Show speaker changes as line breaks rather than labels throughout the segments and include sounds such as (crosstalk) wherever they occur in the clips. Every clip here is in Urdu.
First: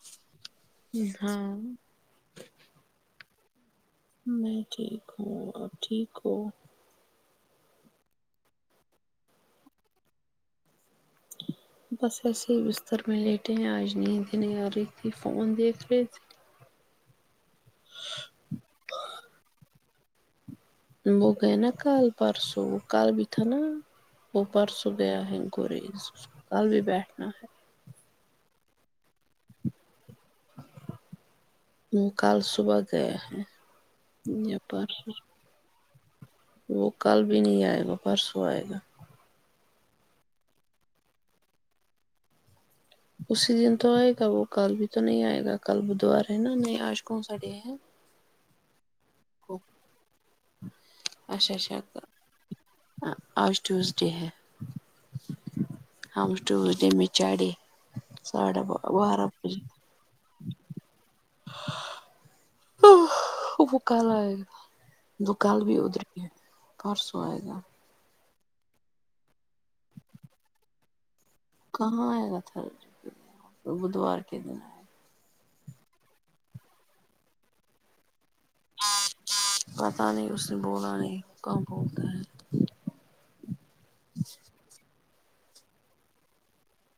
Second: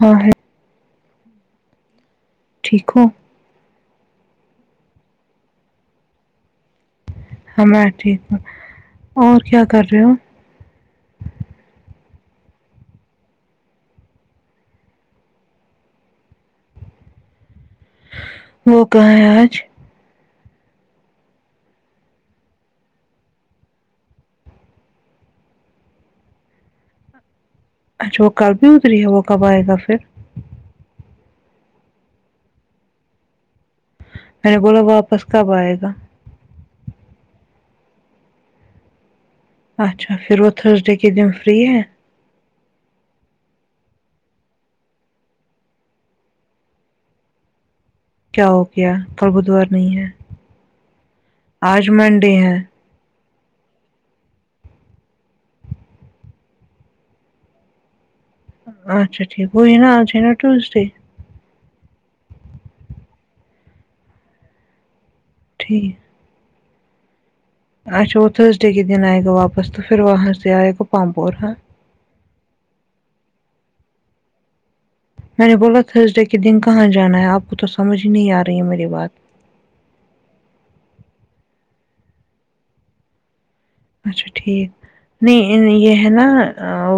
ہاں
ہاں
ٹھیکو
میں ٹھیک ہوں اپ ٹھیک ہو
ہ میں ٹھیک ہوں اور کیا کر رہے ہو
بس ایسے ہی بستر میں لیٹے ہیں آج نیندہی نہیں تھی فون دیکھ رہے تھے
وہ کہاں ہے آج
وہ گئے نا کل پرارسو کل بی تھانا وہ پرسوں گیا ہے انکوریس کل بھی بیٹھنا ہے
اچھا وہ کل بھی اڈری ہے وہ کب آئے گا پھر
کل صبح گئے ہیں
میں نے بولا واپس کب آئے گا
وہ کل بھی نہیں آئے گا پرسوں آئے گا
اچھا پھر وہ تھرسڈے کے دن فری ہے
اسی دن تو آئے گا وہ کل بھی تو نہیں آئے گا کل بدوار ہے نا نہیں آج کون سا ڈے ہے
کیا ہو گیا کل بدوار نہیں ہے
اچھا
آج
اچھا
منڈے ہے
آج ٹیوزڈے ہے ہم ٹیوزڈے میں چاڈے ساڑھے بارہ بجے
ن آج ہے نا ٹوزڈے
وہ کل آئے گا دو کال بھی ادھر کے پرسوں آئے گا
اچا وہ تھرس ڈے کے دن آئے گا واپس پھر وہاں سے آئے گو پامپور ہ
کہاں آئے گا تھر بدوار کے دنئے
میں نے بولا تھرسڈے کے دن کہاں جانا ہے آپ کو تو سمجھ ہی نہیں آ رہی ہے میری بات
پتاہ نہیں اس نے بولا نہیں کہاں بولتے ہیں
اچھا ٹھیک نہیں یہ ہے نا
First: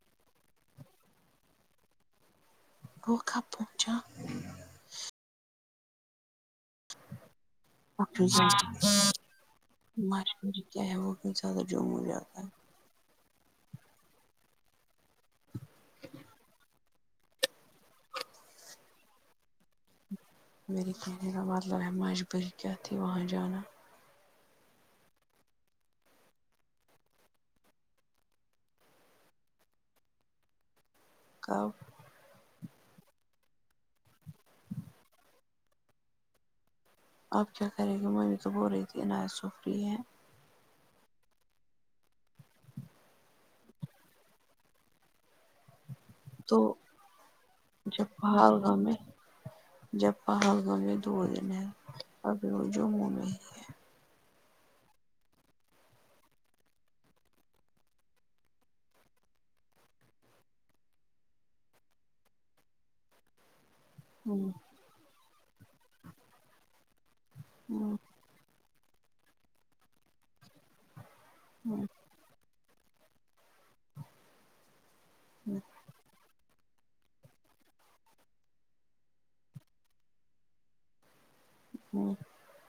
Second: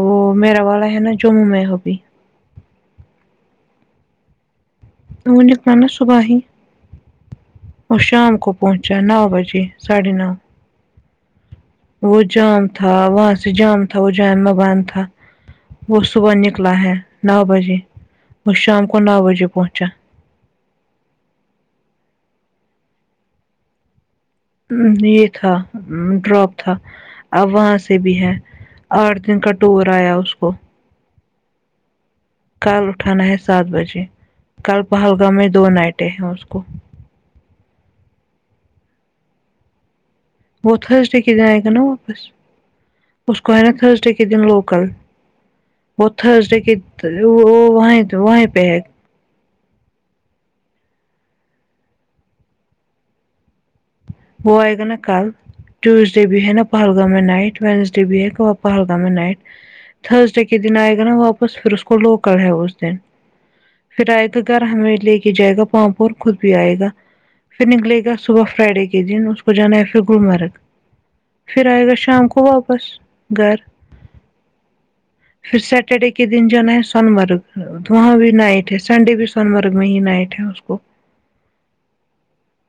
وہ میرا والا ہے نا جموں میں ہوبھی
وہ کب پہنچا
ونیک نان نے صبح ہی اور
ڈاکٹر
شام
جی،
کو پہنچا نو بجے ساڑھے نو وہ
(unintelligible)
جام تھا وہاں سے جام تھا وہ جان بند تھا وہ صبح نکلا ہے نو بجے اور شام کو نو بجے پہنچا
میرے کہنے کا مطلب ہے مجبوری کیا تھی وہاں جانا
یہ تھا ڈراپ تھا اب وہاں سے بھی ہے آٹھ دن کا ٹور آیا اس کو
کب
کل اٹھانا ہے سات بجے کل پہلگام میں دو نائٹیں ہیں اس کو
آپ کیا کریں گی ممی تو بول رہی تھی عایت سفری ہے
وہ تھرزڈے کے دن آئے گا نا واپس اس کو ہے نا تھرزڈے کے دن لوکل وہ
تو
تھرزڈے وہ وہ وہیں پہ ہے
جپا پہلگام میں دو دن ہے اور جو منہ میں
وہ ایگا نا کل ٹیوزڈے بھی ہے نا پہلگام میں نائٹ وینزڈے بھی ہے پہلگام میں نائٹ تھرزڈے کے دن آئے گا نا واپس پھر اس کو لوکل ہے اس دن پھر آئے گا
ہمم
گھر ہمیں لے کے جائے گا پاں پ اور خود بھی آئے گا پھر
ہمم
نکلے گا صبح فرائیڈے کے دن کو جانا ہے پھر گلمرگ پھر آئے گا شام کو واپس گھر پھر سٹرڈے کے دن جا نا ہے سونمرگ وہاں بھی نائٹ ہے سنڈے بھی سونمرگ میں ہی نائٹ ہے اس کو
اور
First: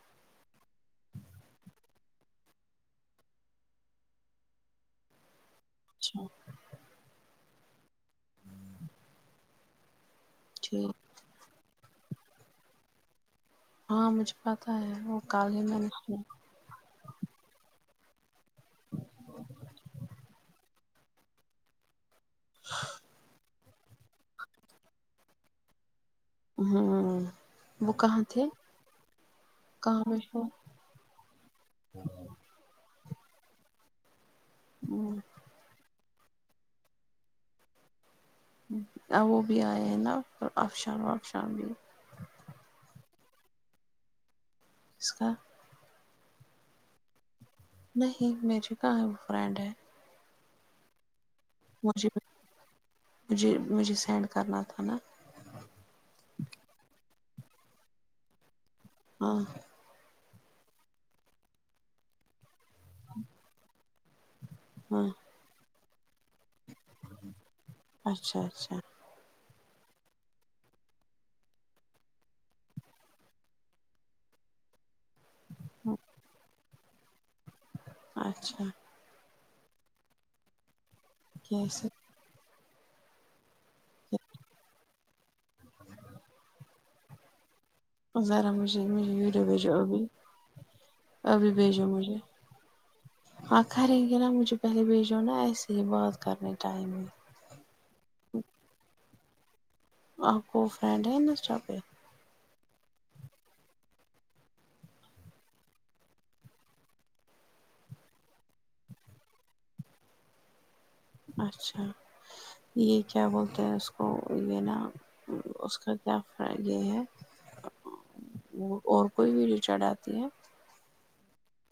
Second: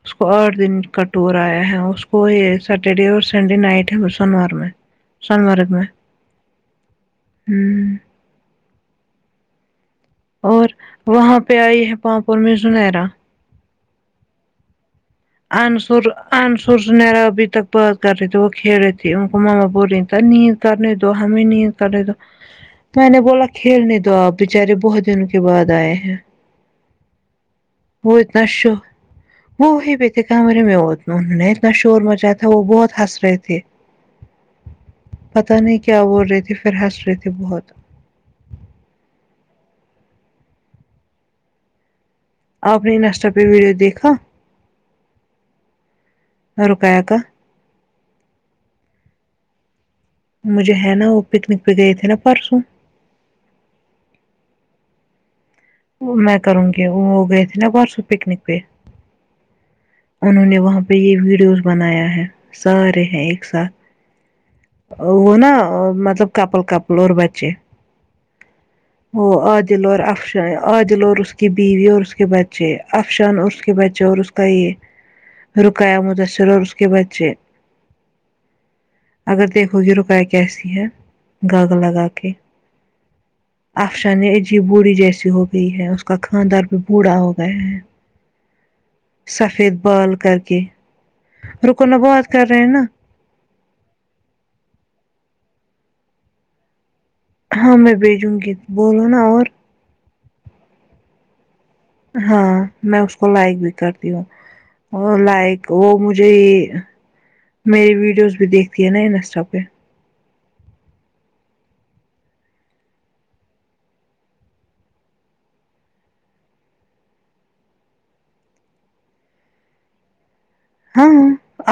اس کو آٹھ دن ک ٹور آیا ہے اس کو یہ سیٹرڈے اور سنڈے نائٹ ہے سونمرگ سونمرگ میں
اچھا
ہوں اور
ٹھیک
وہاں پہ آئی ہے پاپور میں زنیرا
ہاں مجھے پتا ہے وہ کال ہی میں
انصر انصر زنیرا ابھی تک بات کر رہی تھی وہ کھیڑے تھے ان کو ماما بول رہ تھا نیند کرنے تو ہمیں نہیں کر رہے تو میں نے بولا کھیلنے دو آپ بچارے بہت دن کے بعد آئے ہیں
امم وہ کہاں تھے
اتنا شو وہ وہیں
کہاں
پہ
میں
تھے کمرے میں وہ انہوں نے اتنا شور مچایا تھا وہ بہت ہنس رہے تھے
امم
پتہ نہیں کیا بول رہے تھے پھر ہنس رہے تھے بہت
وہ بھی آئے ہیں نا اور افشام آفشام بھی
آپ اپنے انسٹا پہ ویڈیو دیکھا
کسکا
رقیہ کا
نہیں میںجوکا ہے وہ فرینڈ ہے
مجھے ہے نا وہ پکنک پہ گئے تھے
مجھے
نا پرسوں
مجھے مجھے سینڈ کرنا تھا نا
میں کروں گی وہ گئے تھے نا پرسو پکنک پہ
ہاں
انہوں نے وہاں پہ یہ ویڈیوز بنایا ہے سارے ہیں ایک ساتھ
ہاں
وہ نا مطلب کپل کپل اور بچے
اچھا اچھا
وہ عادل اور افشان عادل اور اس کی بیوی اور اس کے بچے افشان اور اس کے بچے جو اور اس کا یہ رکایا مدثر اور اس کے بچے
اچھا
اگر دیکھو گی رکائی کیسی ہے گاگل
کیسے
لگا کے افشان عجیب بوڑھی جیسی ہو گئی ہے اس کا خاندان بھی بوڑھا ہو گیا ہیں
ذرا مجھے مجھے ویڈیو بھیجو ابھی
کر کے
ابھی بھیجو
رکو نا
مجھے
بات کر رہے ہیں نا
ہاں ٹھرینگے نا مجھے پہلے بھیجو نا ایسے ہی بات کرنے ٹائم میں
ہاں میں بھیجوں گی بولو نا اور
آپ کو فرینڈ ہے نا انسٹا پہ
ہاں میں اس کو لائک بھی کرتی ہوں اور لائک وہ مجھے میرے ویڈیوز تو دیکتی ہے نا انسٹا پہ
اچھا یہ کیا بولتے ہیں اس کو یہ نا اس کا کیا فرق یہ ہے اور کوئی بھی ری چڈ آتی ہے
ہاں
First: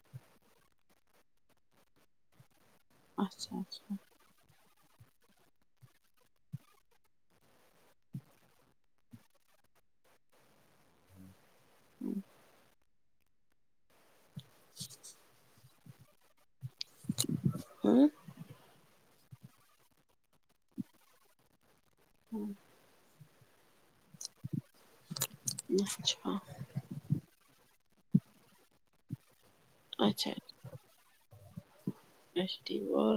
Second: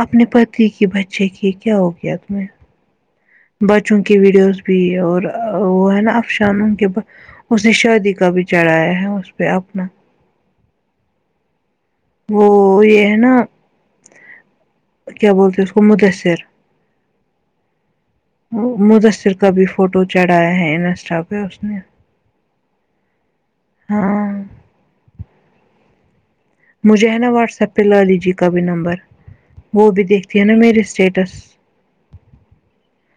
اپنے پتی کی بچے کی کیا ہو گیا تمہیں
اچھا اچھا
بچوں کی ویڈیوز بھی اور وہ ہے نا افشانوں کے اس سے شادی کا بھی چڑھایا ہے اس پہ اپنا وہ یہ ہے نا کیا بولتے اس کو مدثر
امم
مدثر کا بھی فوٹو چڑھایا ہے انسٹا پہ اس نے ہاں
اچھا
مجھے ہے نا واٹس ایپ پہ لا لی جی کا بھی نمبر وہ بھی
اچھا
دیکھتی ہے نا میرے اسٹیٹس
بھیجتی ہوں اور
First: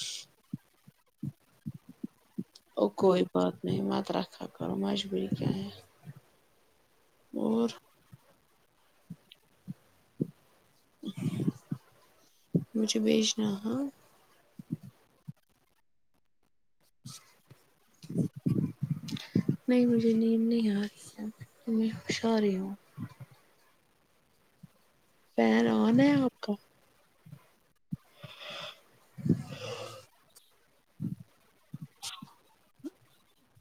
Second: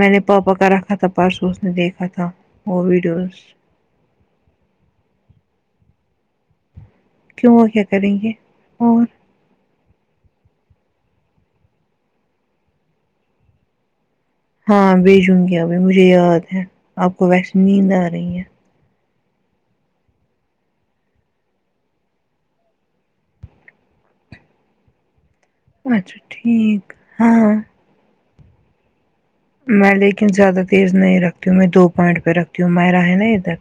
میں نے پاپا کا رکھا تھا پرسوں اس نے دیکھا تھا وہ
اور کوئی
ویڈیوز
بات نہیں مت رکھا کرو مجبوری کیا ہے
کیوں وہ
اور
کیا کریں گے اور
مجھے بیھجنا ہاں
ہاں بھیجوں گی ابھی مجھے یاد ہے آپ کو ویسے نیند آ رہی ہے
نہیں مجھے نیند نہیں آ رہی ہے میں اشار ہی ہوں فین آن ہے
اچھا
آپ کا
ٹھیک ہاں میں لیکن زیادہ تیز نہیں رکھتی ہوں میں دو پوائنٹ پہ رکھتی ہوں میرا ہے نا ادھر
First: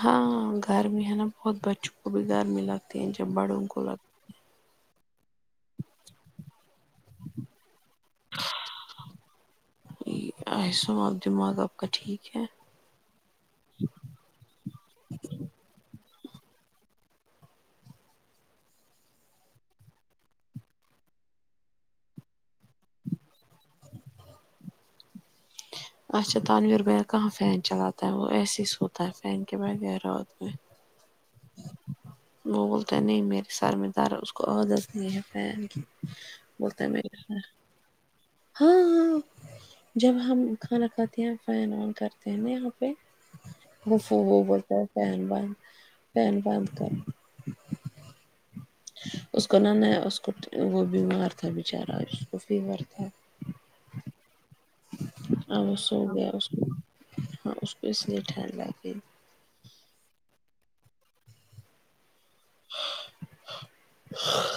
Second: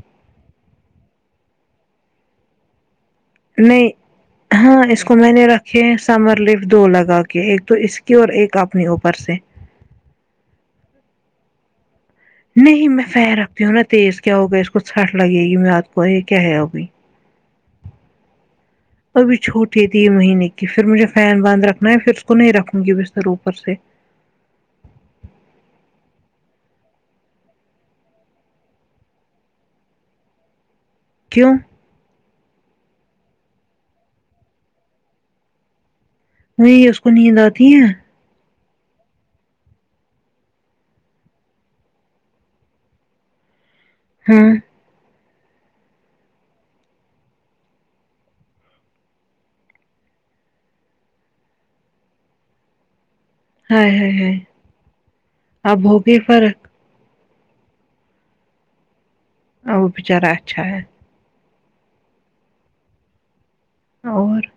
ہاں گرمی ہے نا بہت بچوں کو بھی گرمی لگتی ہے جب بڑوں کو
نہیں
لگ
ہاں اس کو میں نے رکھ یہ سمر لفٹ دو لگا کے ایک تو اس کی اور ایک اپنے اوپر سے
یہ (unintelligible) دماغ آپ کا ٹھیک ہے
نہیں میں فیئر رکھتی ہوں نا تیز کیا ہوگا اس کو ٹھنڈ لگے گی میں آپ کو یہ کیا ہے ابھی (inaudible) ابھی چھوٹی تھی مہینے کی پھر مجھے فین بند رکھنا ہے پھر اس کو نہیں رکھوں گی بستر اوپر سے
(inaudible) اچھا تعویر بیر کہاں فین چلاتا ہے وہ ایسے ہی س ہوتا ہے فین کے بغیر رات میں
کیوں
وہ بولتے نہیں میرے سر میں درد اس کو عادت نہیں ہے فین کی
وہی اس کو نیند آتی ہے
ہاں ہاں جب ہم کھانا کھاتے ہیں فین آن کرتے ہیں نا یہاں پہ گفو وہ
ہاں
بولتا ہے فین بند فین بند کر اس کو نه نه اس کو وہ بیمار تھا بچارا اس کو فیور تھا
ہائے ہائے ہائے
اب (unintelligible) اسکو
ہوگئی فرق
ہاں اس کو اس لیے ٹھنڈ لگ رہی
اور وہ بیچارہ اچھا ہے
(inaudible)
اور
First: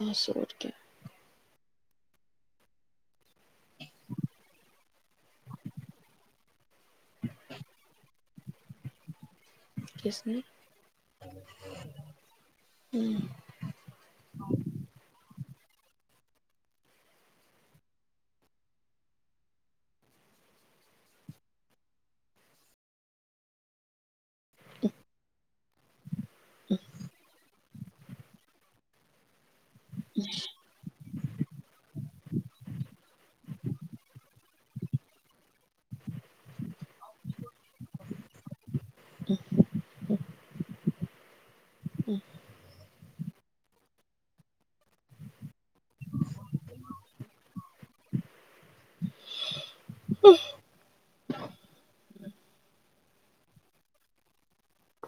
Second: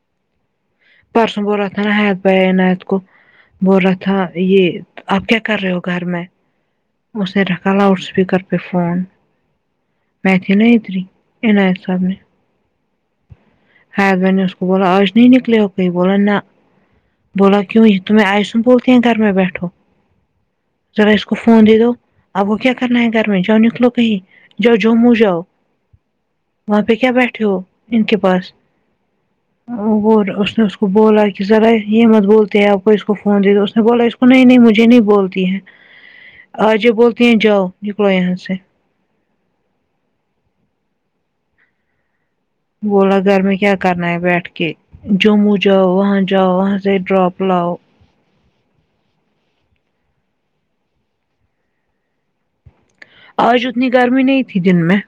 بس اور کیا
پرسوں بولا تھا نہیں حیات بھای عنایت کو بول رہا تھا یہ آپ کیا کر رہے ہو گھر میں اس نے رکھا لاؤڈ اسپیکر پی فون
کس
میں
نے
کہ ن اتری عنایاتساب نے
ہوں
حیات بھای نے اس کو بولا آج نہیں نکلے گا تو یہ بولا نہ بولا کیوں نہی تمہیں آئیسن بولتے ہیں گھر میں بیٹھو ذرا اس کو فون دے دو اب وہ کیا کرنا ہے گھر میں جاؤ نکلو کہیں جاؤ جموں جاؤ وہاں پہ کیا بیٹھے ہو ان کے پاس اور اس نے وہ بولا کہ ذرا یہ مت بولتے ہیں آپ کو اس کو فون دے دو اس نے بولا اس کو نہیں نہیں مجھے نہیں بولتی ہے آجے بولتی ہیں جاؤ نکلو یہاں سے بولا گھر میں کیا کرنا ہے بیٹھ کے کہ جموں جاؤ وہاں جاؤ وہاں سے ڈراپ لاؤ
(inaudible)
آج اتنی گرمی نہیں تھی دن میں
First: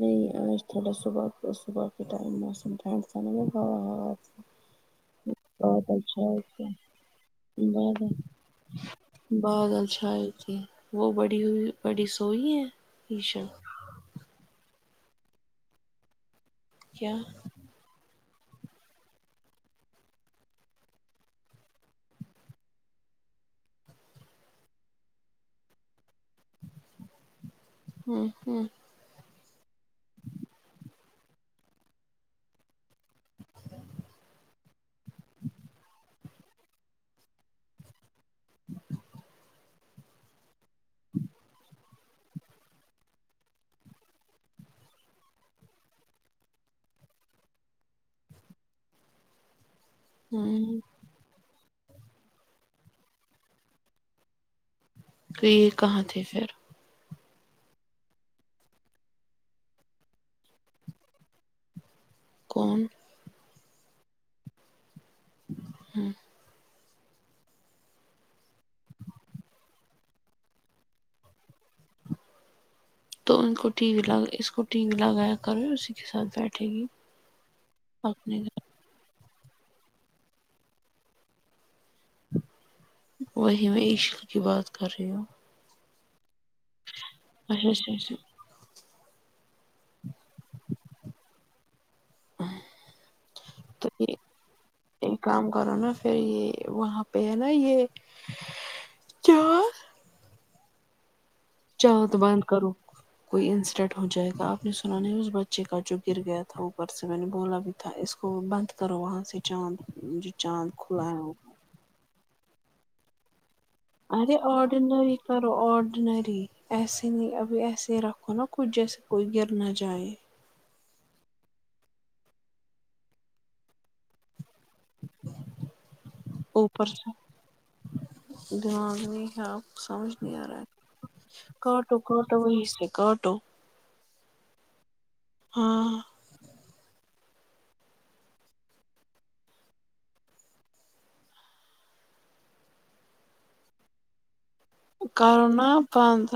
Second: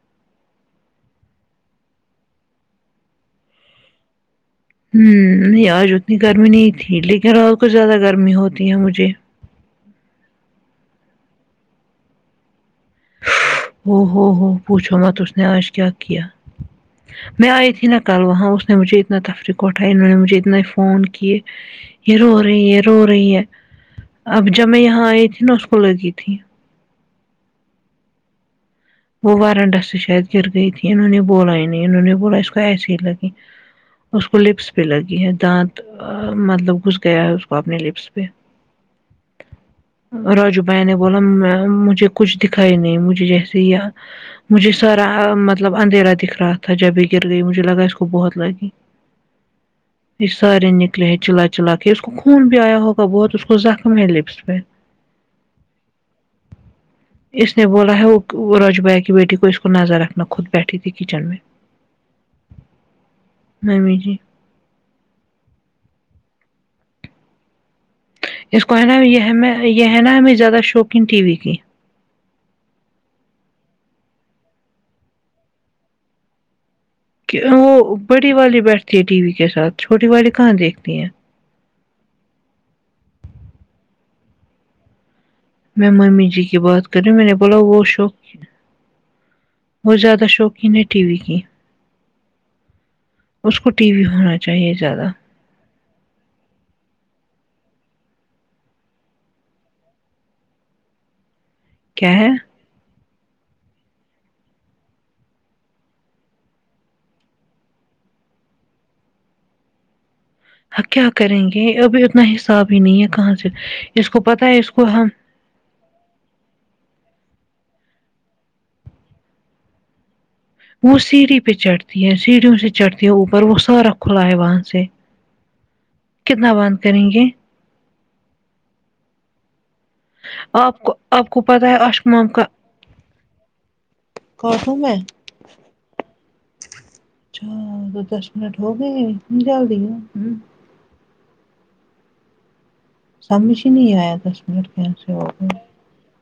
نہیں آج تھوڑا صبح صبح کے ٹائم موسم ٹھنڈ سا تھا بہت
ہ نہیں آج اتنی
چھائے
گرمی
تھے
نہیں تھی لیکن اور کچھ زیادہ
بادل
گرمی ہوتی ہے مجھے
بادل چھائے تھے وہ بڑی ہوئی بڑی سوئی ہے ایشال
ہو ہو ہو پوچھو مت آج اس نے کیا کیا
کیا
میں آئی تھی نہ کل وہاں اس نے مجھے اتنا تفریق اٹھائی انہوں نے مجھے اتنے فون کیے یہ رو رہی ہے رو رہی ہے اب جب میں یہاں آئی تھی نا اس کو لگی تھی
ہوں ہوں
وہ وارنڈس سے شاید گر گئی تھی انہوں نے بولا ہی نہیں انہوں نے بولا اس کو ایسی ہی لگی اس کو لیپس پہ لگی ہے دانت مطلب گھس گیا ہے اس کو اپنے لیپس پہ راجو بھائی نے بولا میں مجھے کچھ دکھائی نہیں مجھے جیسے یاد مجھے سارا مطلب اندھیرا دکھ رہا تھا جب بھی گر گئی مجھے لگا اس کو بہت لگی یہ سارے
ہوں
نکلے ہیں چلا چلا کے اس کو خون بھی آیا ہوگا بہت اس کو زخم ہے لپس پہ
کہ یہ (unintelligible) کہاں تھے پھر
اس نے بولا ہے وہ راجو بھائی کی بیٹی کو اس کو نظر رکھنا خود بیٹھی تھی کچن میں
کون
(unintelligible) نہیں م جی
ہمم
اس کو ہے نا یہ یہ ہے نا ہمیں زیادہ شوقین ٹی وی کی
تو ان کو ٹی وی ل اس کو ٹی وی لگایا کر اسی کے ساتھ بیٹھے گی
کہ وہ بڑی
اپنے
والی
گھر
بیٹھتی ہے ٹی وی کے ساتھ چھوٹی والی کہاں دیکھتی ہیں
وہی میں اسی کی بات کر رہی ہوں
میں ممی جی کی بات کر رہی ہوں میں نے بولا
اچھا
وہ
اچھا
شوق
اچھا
بہت زیادہ شوقین ہے ٹی وی کی اس کو ٹی
تو
وی
یہ
ہونا چاہیے زیادہ
ایک کام کرو نا پھر یہ وہاں پہ ہے نا یہ چ
کیا
چاتھ
ہے
بند کرو کوئی انسیڈنٹ ہو جائے گا آپ نے سنا نہیں اس بچے کا جو گر گیا تھا اوپر سے میں نے بولا بھی تھا اس کو بند کرو وہاں سے چاند چاند
کیا
کھلا ہے وہ۔
کریں گے ابھی اتنا حساب ہی نہیں ہے کہاں سے اس کو
ارے
پتا ہے اس کو ہم
آرڈنری کرو آرڈنری ایسے نہیں ابھی ایسے ہی رکھو نا کچھ جیسے کوئی گر نہ جائے
وہ سیڑھی پہ چڑھتی ہے سیڑھیوں سے چڑھتی ہے اوپر وہ سارا کھلا ہے وہاں سے کتنا بند
اوپر
کریں
سے
گے
دماغ نہیں ہے سمجھ نہیں آ رہا
آپ کو
ہے
آپ کو پتا ہے
کاٹو کاٹو وہی سے کاٹو
کاٹو میں
ہاں
اچھا تو دس منٹ ہو گئے نکال دینگے ہمم سمج ہی نہیں ایا دس منٹ کیسے ہو گئے
کرونا بند